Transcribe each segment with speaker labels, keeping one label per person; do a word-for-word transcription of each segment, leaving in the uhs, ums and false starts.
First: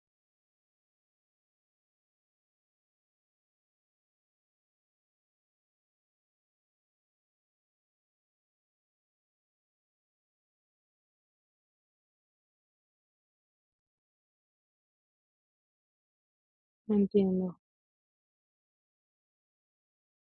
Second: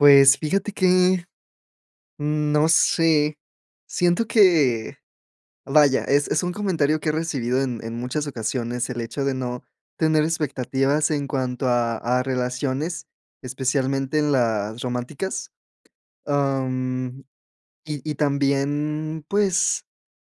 Speaker 1: Pues, fíjate que, mm, no sé, siento que, vaya, es es un comentario que he recibido en en muchas ocasiones el hecho de no tener expectativas en cuanto a a relaciones, especialmente en las románticas, ah, mm,
Speaker 2: Entiendo.
Speaker 1: y y también, pues,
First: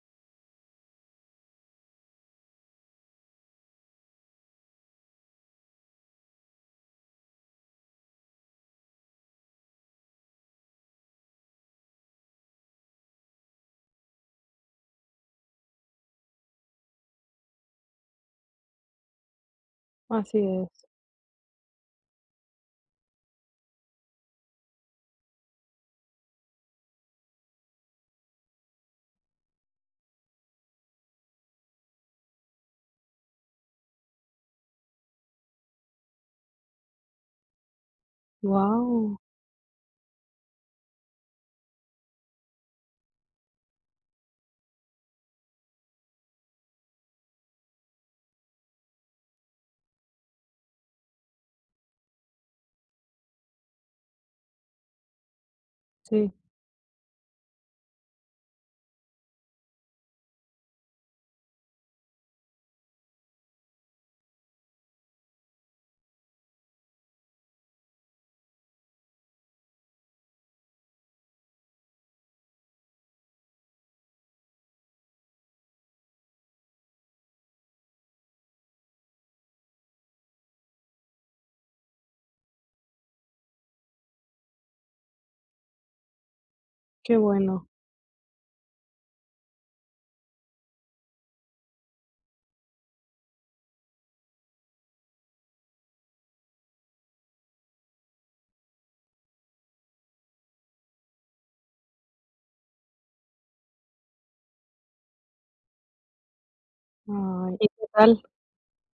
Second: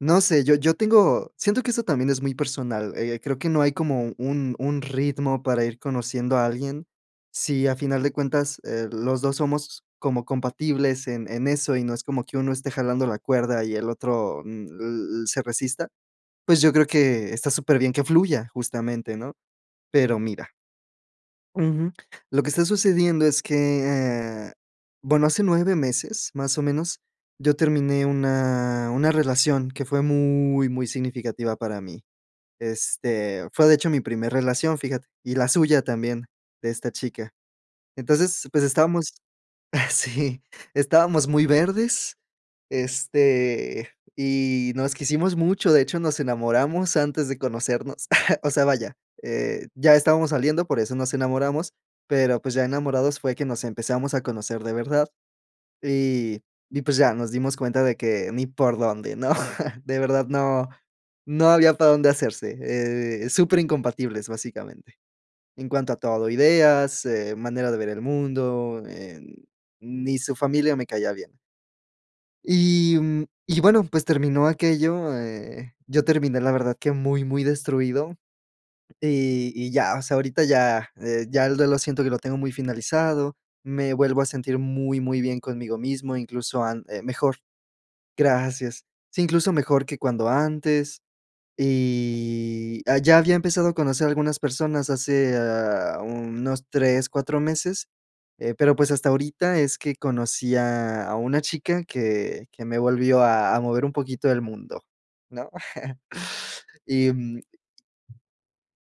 Speaker 1: no sé, yo yo tengo siento que eso también es muy personal, eh, creo que no hay como un un ritmo para ir conociendo a alguien, si a final de cuentas, eh, los dos somos como compatibles en en eso, y no es como que uno esté jalando la cuerda y el otro, mm, l l se resista, pues, yo creo que, está superbién que fluya, justamente, ¿no?, pero
Speaker 2: Así
Speaker 1: mira
Speaker 2: es.
Speaker 1: Ujú, lo que está sucediendo es que, eh, bueno, hace nueve meses, más o menos, yo terminé una una relación, que fue muy, muy significativa para mí, este, fue, de hecho, mi primer relación, fíjate, y la suya también, de esta chica, entonces, pues, estábamos,
Speaker 2: Guau.
Speaker 1: sí, estábamos muy verdes, este, y nos quisimos mucho, de hecho, nos enamoramos antes de conocernos, o sea, vaya, eh, ya estábamos saliendo, por eso nos enamoramos, pero, pues, ya enamorados fue que nos empezamos a conocer de verdad,
Speaker 2: Sí.
Speaker 1: y y pues, ya, nos dimos cuenta de que ni por dónde, ¿no?, de verdad, no no había para dónde hacerse, eh, superincompatibles, básicamente, en cuanto a todo, ideas, eh, manera de ver el mundo, eh, ni su familia me caía bien. Y, mm, y bueno, pues terminó aquello, eh, yo terminé la verdad que muy, muy destruido, y y ya, o sea, ahorita ya ya el duelo siento que lo tengo muy finalizado, me vuelvo a sentir muy, muy bien conmigo mismo, incluso an eh,
Speaker 2: Qué
Speaker 1: mejor.
Speaker 2: bueno.
Speaker 1: Gracias. Sí, incluso mejor que cuando antes, y, ah, ya había empezado a conocer algunas personas hace a unos tres, cuatro meses, eh, pero pues, hasta ahorita es que conocí a a una chica que que me volvió a a mover un poquito el mundo, ¿no?, y, mm
Speaker 2: Ay, ¿y que tal?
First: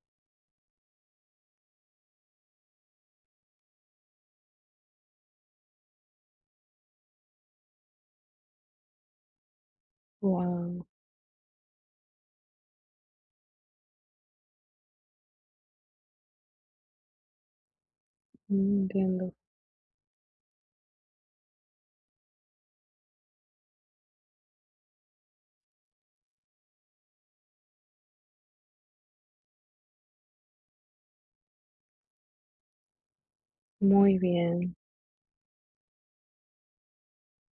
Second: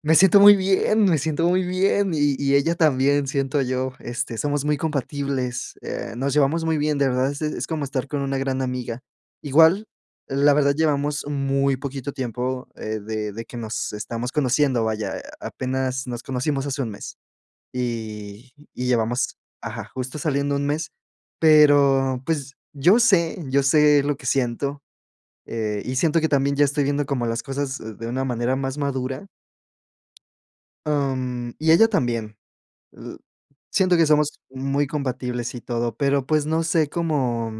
Speaker 1: me siento muy bien, me siento muy bien, y y ella también siento yo, este, somos muy compatibles, eh, nos llevamos muy bien, de verdad, es es como estar con una gran amiga, igual, la verdad
Speaker 2: Guau.
Speaker 1: llevamos muy poquito tiempo, eh, de de que nos estamos conociendo, vaya, apenas nos conocimos hace un mes, y
Speaker 2: Mm,
Speaker 1: y
Speaker 2: entiendo.
Speaker 1: llevamos, ajá, justo saliendo un mes, pero pues, yo sé yo sé lo que siento, eh, y siento que también ya estoy viendo como las cosas de una manera más madura. Mm, y ella también, l siento que
Speaker 2: Muy
Speaker 1: somos
Speaker 2: bien.
Speaker 1: muy compatibles y todo, pero, pues, no sé cómo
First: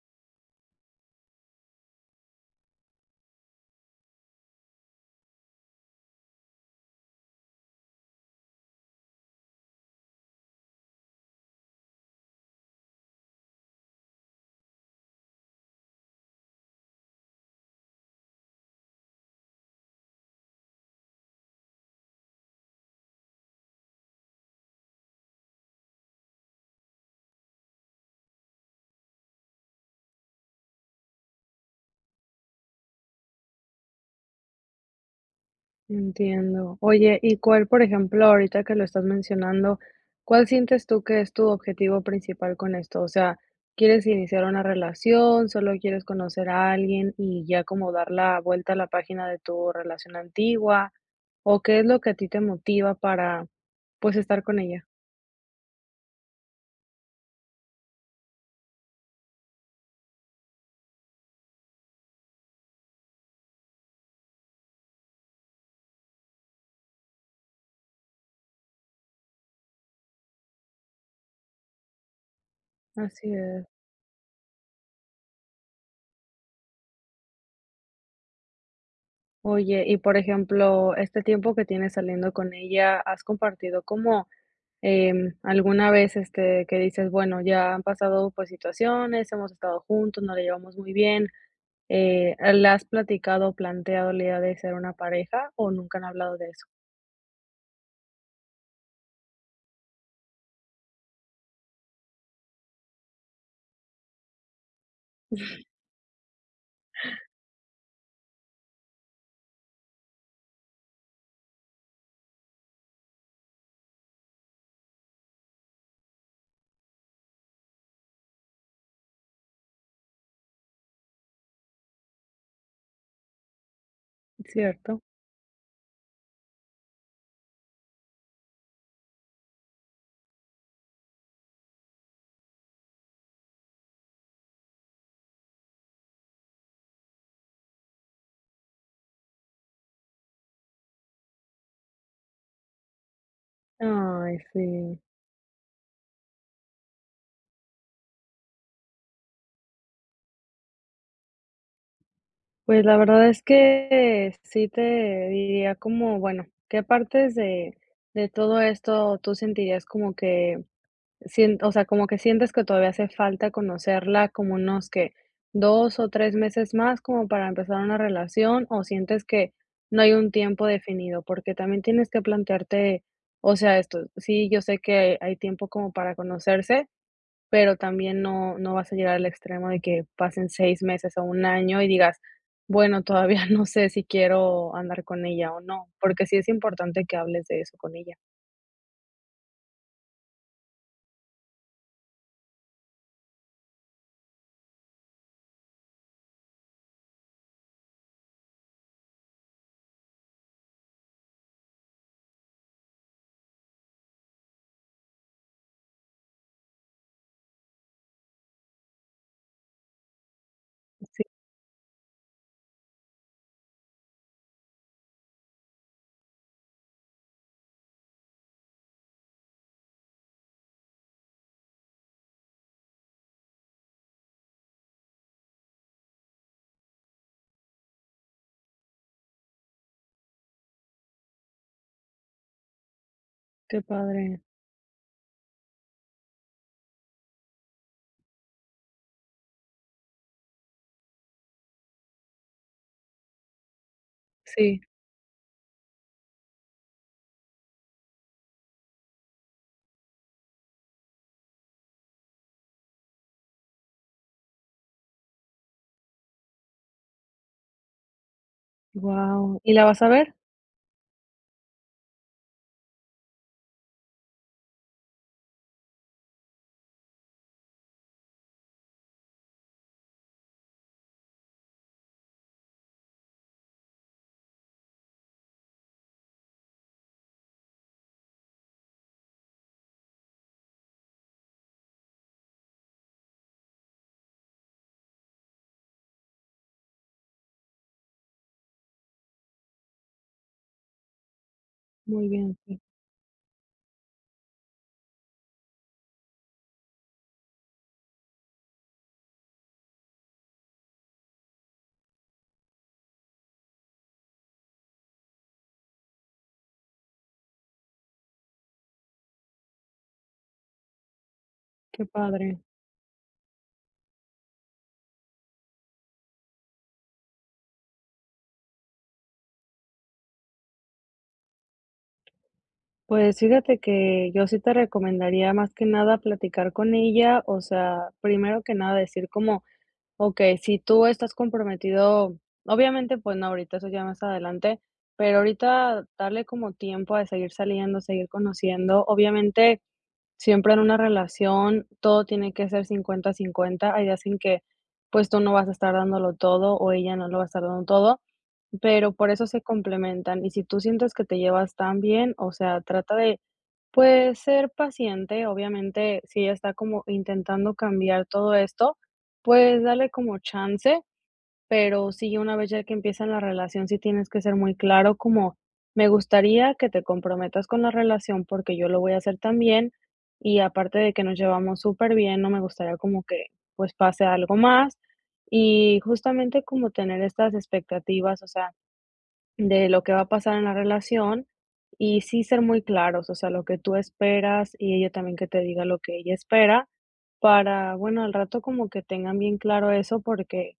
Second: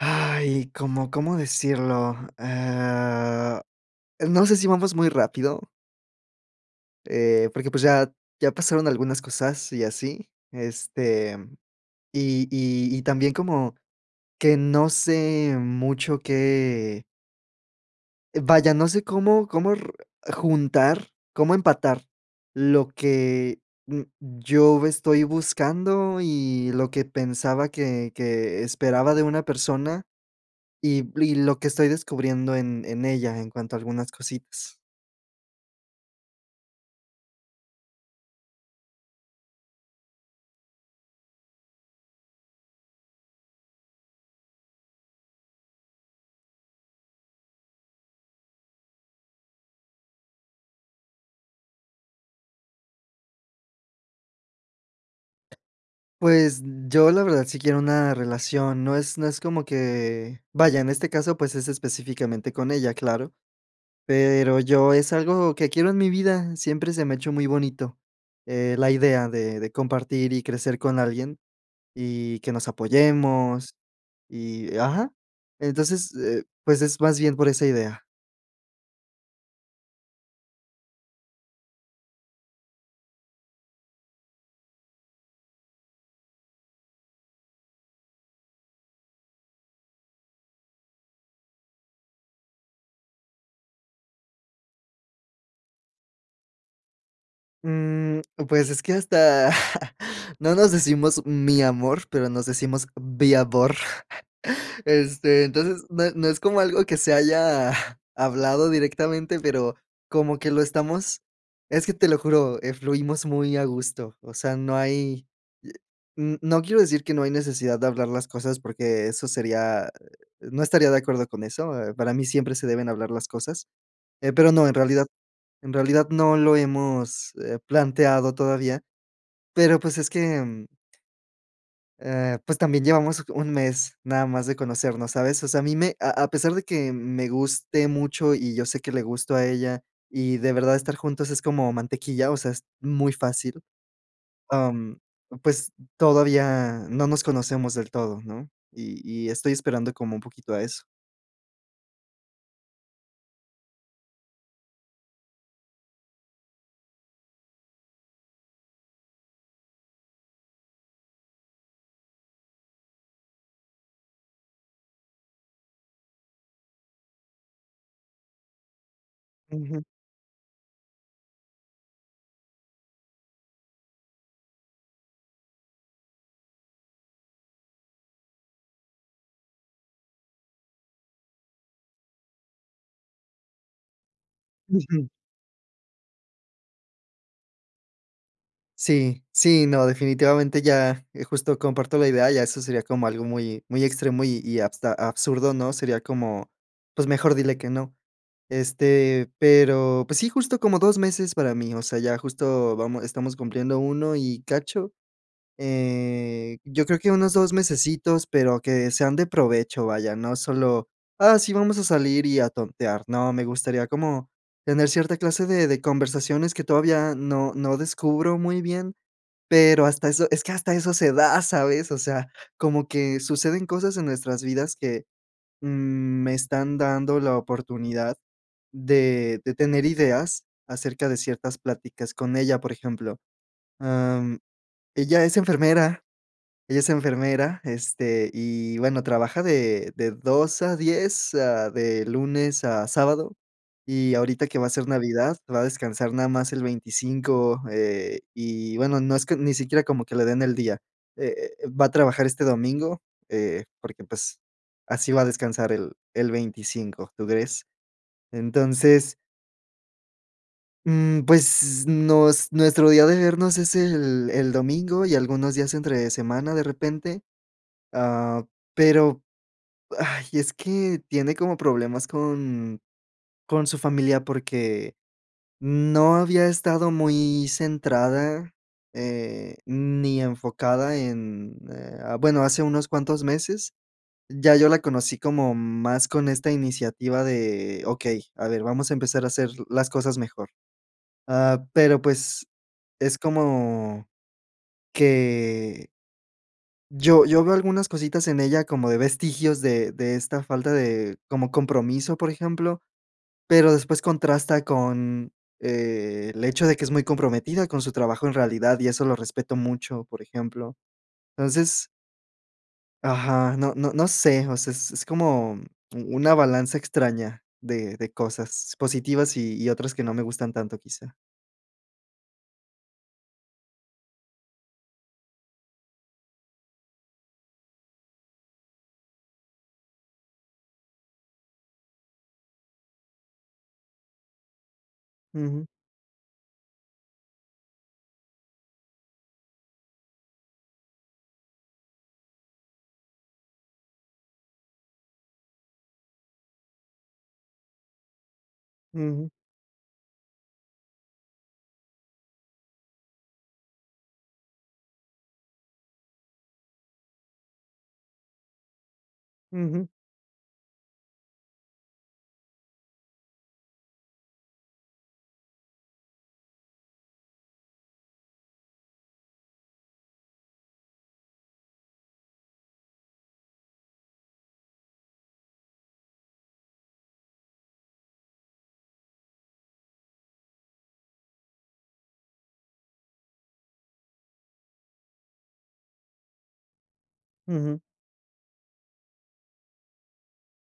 Speaker 1: Ay, ¿cómo cómo decirlo?, eh, no sé, si vamos muy rápido. Eh, porque, pues, ya ya pasaron algunas cosas y así, este, y y y también como, que no sé mucho que vaya, no sé, cómo cómo r juntar, cómo empatar, lo que n yo estoy buscando, y lo que pensaba que que esperaba de una persona, y y lo que estoy descubriendo en en ella, en cuanto a algunas cositas.
Speaker 2: Entiendo, oye, y cuál, por ejemplo, ahorita que lo estás mencionando, ¿cuál sientes tú, que es tu objetivo principal con esto? O sea, ¿quieres iniciar una relación, solo quieres conocer a alguien? Y ya, como dar la vuelta a la página de tu relación antigua, ¿o qué es lo que a ti te motiva, para, pues, estar con ella?
Speaker 1: Pues, yo la verdad sí quiero una relación, no es no es como que, vaya, en este caso, pues, es específicamente con ella claro. Pero, yo, es algo que quiero en mi vida, siempre se me ha hecho muy bonito, eh, la idea de de compartir, y crecer con alguien, y que nos
Speaker 2: Así es.
Speaker 1: apoyemos y ajá, entonces, eh, pues, es más bien por esa idea.
Speaker 2: Oye, y, por ejemplo, este tiempo que tienes saliendo con ella, has compartido, como, em, alguna vez, este, que dices: "Bueno ya han pasado por situaciones, hemos estado juntos, nos la llevamos muy bien", eh, ¿la has platicado, planteado, el día de ser una pareja, o nunca han hablado de eso?
Speaker 1: Mm, pues es que hasta no nos decimos: "Mi amor", pero nos decimos: "Viavor", este, entonces, no no es como algo que se haya hablado directamente, pero como que lo estamos es que te lo juro, eh, fluimos muy a gusto, o sea, no hay, i n no quiero decir que no hay necesidad de hablar las cosas porque eso sería no estaría de acuerdo con eso, eh, para mí siempre se deben hablar las cosas, eh, pero no, en
Speaker 2: Cierto.
Speaker 1: realidad en realidad no lo hemos, eh, planteado todavía, pero pues es que, em eh, pues también llevamos un mes nada más de conocernos, ¿sabes? O sea, a mí me a a pesar de que me guste mucho y yo sé que le gusto a ella, y de verdad estar juntos es como mantequilla, o sea, es muy fácil,
Speaker 2: Ay,
Speaker 1: mm,
Speaker 2: sí.
Speaker 1: pues todavía no nos conocemos del todo, ¿no?, y y estoy esperando como un poquito a eso.
Speaker 2: Pues, la verdad es que sí te diría como, bueno, ¿qué partes de de todo esto tú sentirías como que, sien o sea, como que sientes que todavía hace falta conocerla como unos que, dos o tres meses más como para empezar una relación o sientes que
Speaker 1: Ujú.
Speaker 2: no hay un tiempo definido? Porque también tienes que plantearte, o sea, esto, sí, yo sé que hay tiempo como para conocerse, pero también no no vas a llegar al extremo de que pasen seis meses o un año y digas: "Bueno, todavía no sé si quiero andar
Speaker 1: Ujú.
Speaker 2: con ella o no", porque sí es importante que hables de eso con ella.
Speaker 1: Sí sí, no, definitivamente ya, eh, justo comparto la idea, ya eso sería como algo muy muy extremo y y hasta absurdo, ¿no?, sería como, pues mejor dile que no, este, pero, pues sí, justo como dos meses para mí, o sea, ya justo vamos estamos cumpliendo uno y cacho, eh, yo creo que unos dos mesecitos, pero que sean de provecho, vaya, no solo,
Speaker 2: Sí.
Speaker 1: ah, sí vamos a salir y a tontear, no, me gustaría como, tener cierta clase de de conversaciones que todavía no no descubro muy bien, pero hasta eso, es que hasta eso se da, ¿sabes? O sea, como que suceden cosas en nuestras vidas que, mm, me están dando la oportunidad de de tener ideas acerca de ciertas pláticas con ella, por ejemplo,
Speaker 2: Qué
Speaker 1: em,
Speaker 2: padre.
Speaker 1: ella es enfermera ella es enfermera, este, y bueno, trabaja de de dos a diez, ah, de lunes a sábado y ahorita que va a
Speaker 2: Sí.
Speaker 1: ser Navidad va a descansar nada más el veinticinco, eh, y bueno, no es que ni siquiera como que le den el día. Eh eh, va a trabajar este domingo, eh, porque pues así va a descansar el el veinticinco, ¿tú crees? Entonces
Speaker 2: Guau, ¿y la vas a ver?
Speaker 1: mm, pues nos nuestro día de vernos es el el domingo y algunos días entre semana de repente. Ah, pero, ay, es que tiene como problemas con con su familia porque no había estado muy centrada, eh, ni enfocada en, eh, bueno hace unos cuantos meses ya yo la conocí como más con esta iniciativa de okey, a ver, vamos a empezar a hacer las cosas mejor. Ah, pero
Speaker 2: Muy
Speaker 1: pues
Speaker 2: bien, sí.
Speaker 1: es como que yo yo veo algunas cositas en ella, como de vestigios de de esta falta de como compromiso por ejemplo, pero después contrasta con el hecho de que es muy comprometida con su trabajo en realidad y eso lo respeto mucho, por ejemplo, entonces
Speaker 2: Qué padre.
Speaker 1: ajá, no no no sé, o sea, es es como u una balanza extraña de de cosas positivas y y otras que no me gustan tanto, quizá.
Speaker 2: Pues, fíjate que yo sí te recomendaría más que nada, platicar con ella, o sea, primero que nada decir como, okey, si tú estás comprometido, obviamente, pues no ahorita, eso ya más adelante, pero,
Speaker 1: Ujú.
Speaker 2: ahorita darle como tiempo de seguir saliendo, seguir conociendo, obviamente, siempre en una relación, todo tiene que ser cincuenta cincuenta hay días en que, pues, tú no vas a estar dándolo todo, o ella no lo va a estar dando todo, pero,
Speaker 1: Ujú.
Speaker 2: por eso se complementan, y si tú sientes que te llevas tan bien, o sea, trata de, pues, ser paciente, obviamente, si ella está como intentando cambiar todo esto, pues,
Speaker 1: Ujú.
Speaker 2: dale como chance, pero sí, una vez ya que empiecen la relación, sí tienes que ser muy claro, como: "Me gustaría, que te comprometas con la relación, porque, yo lo voy a hacer también, y aparte de que nos llevamos súper bien, no me gustaría como que, pues, pase algo más", y justamente como tener estas expectativas, o sea, de lo que va a pasar en la relación, y sí ser muy claros, o sea, lo que tú esperas, y ella también que te diga lo que ella espera
Speaker 1: Ujú.
Speaker 2: para, bueno, al rato como que tengan bien claro eso, porque,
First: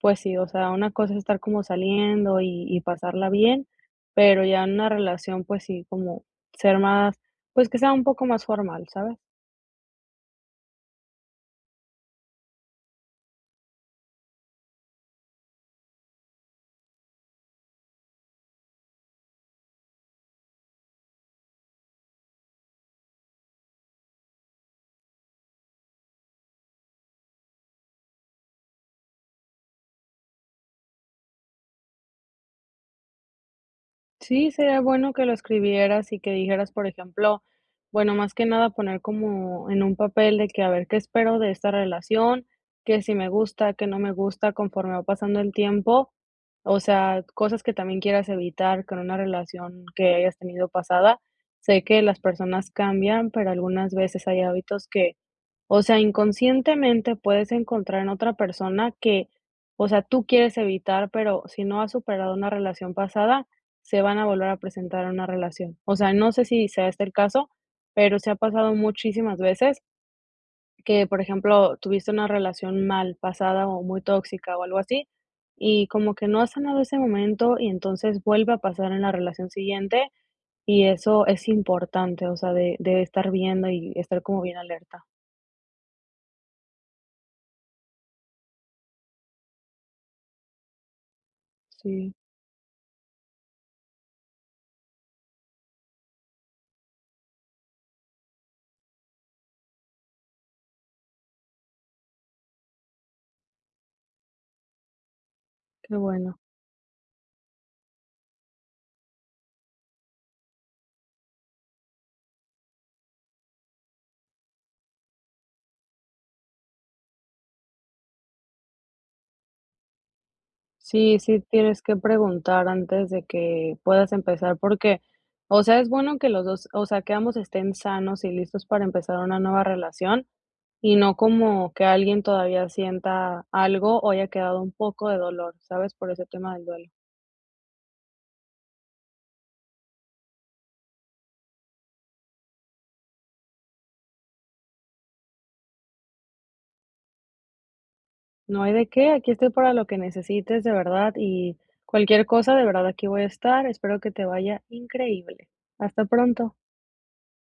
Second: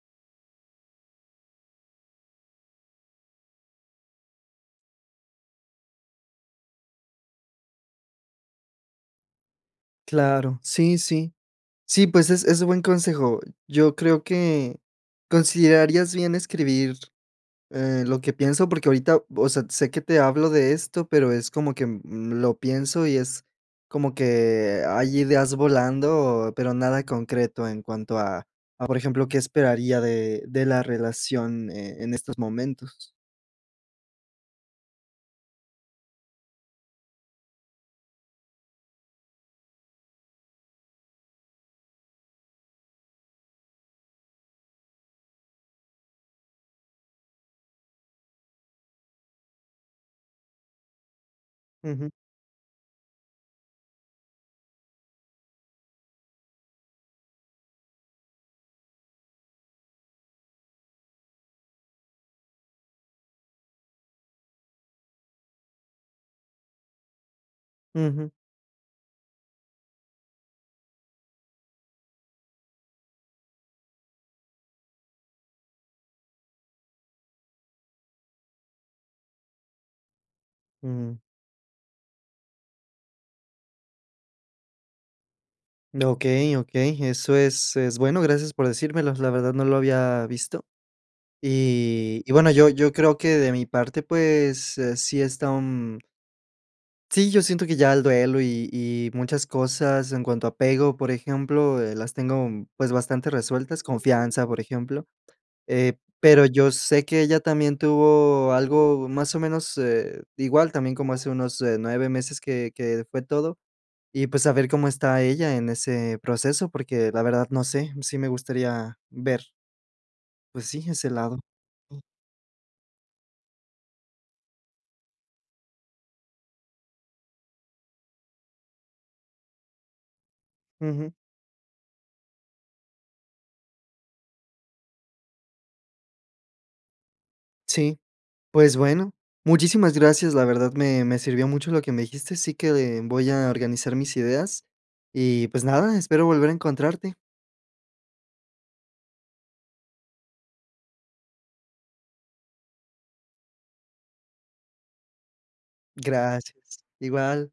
Speaker 2: pues sí, o sea, una cosa es estar como saliendo, y y pasarla bien, pero, ya en una relación, pues sí, como ser más, pues, que sea un poco más formal, ¿sabes?
Speaker 1: Claro. Sí, sí. Sí, pues, es es un buen consejo. Yo creo que considerarías bien escribir, eh, lo que pienso porque ahorita, vo o sea, sé que te hablo de esto, pero es como que, mm, lo pienso y es como que hay ideas volando, pero nada concreto en cuanto a a, por ejemplo, qué esperaría de de la relación, eh, en estos momentos.
Speaker 2: Sí, sería bueno que lo escribieras y que dijeras, por ejemplo bueno, más que nada poner como en un papel de que a ver qué espero de esta relación, qué sí me gusta, qué no me gusta conforme va pasando el tiempo, o sea, cosas que también quieras evitar con una relación que hayas tenido pasada. Sé que
Speaker 1: Ujú.
Speaker 2: las personas cambian, pero algunas veces hay hábitos que, o sea, inconscientemente puedes encontrar en otra persona que, o sea, tú quieres evitar, pero si no has superado una relación pasada, se van a volver a presentar en una relación. O sea, no sé si sea este el caso, pero sí
Speaker 1: Ujú.
Speaker 2: ha pasado muchísimas veces que, por ejemplo, tuviste una relación mal pasada o muy tóxica o algo así y como que no has sanado ese momento y entonces vuelve a pasar en la relación siguiente, y
Speaker 1: Ujú.
Speaker 2: eso es importante, o sea, de de estar viendo y estar como bien alerta.
Speaker 1: Mm, okey okey, eso es es bueno, gracias por decírmelo, la verdad, no lo había visto.
Speaker 2: Sí.
Speaker 1: Y y, bueno, yo yo creo que de mi parte, pues, eh, sí está un. Sí, yo siento que ya el duelo y y muchas cosas en cuanto a apego, por ejemplo, eh, las tengo, mm, pues, bastante resueltas, confianza, por ejemplo, eh,
Speaker 2: Qué bueno.
Speaker 1: pero yo sé que ella también tuvo algo más o menos, eh, igual, también como hace unos, eh, nueve meses que que fue todo. Y, pues, saber cómo está ella en ese proceso, porque, la verdad, no sé, sí me gustaría ver. Pues sí, ese
Speaker 2: Sí,
Speaker 1: lado.
Speaker 2: sí tienes que preguntar antes de que puedas empezar porque, o sea, es bueno que los dos o sea, que ambos estén sanos y listos para empezar una nueva relación y
Speaker 1: Ujú.
Speaker 2: no como que alguien todavía sienta algo o haya quedado un poco de dolor, ¿sabes?, por ese tema del duelo.
Speaker 1: Sí. Pues bueno, muchísimas gracias. La verdad, me me sirvió mucho lo que me dijiste. Así que de mm, voy a organizar mis ideas. Y, pues, nada, espero volver a encontrarte.
Speaker 2: No hay de qué, aquí estoy para lo que necesites, de verdad, y cualquier cosa, de verdad, aquí voy a estar. Espero que te vaya increíble. Hasta pronto.
Speaker 1: Gracias, igual.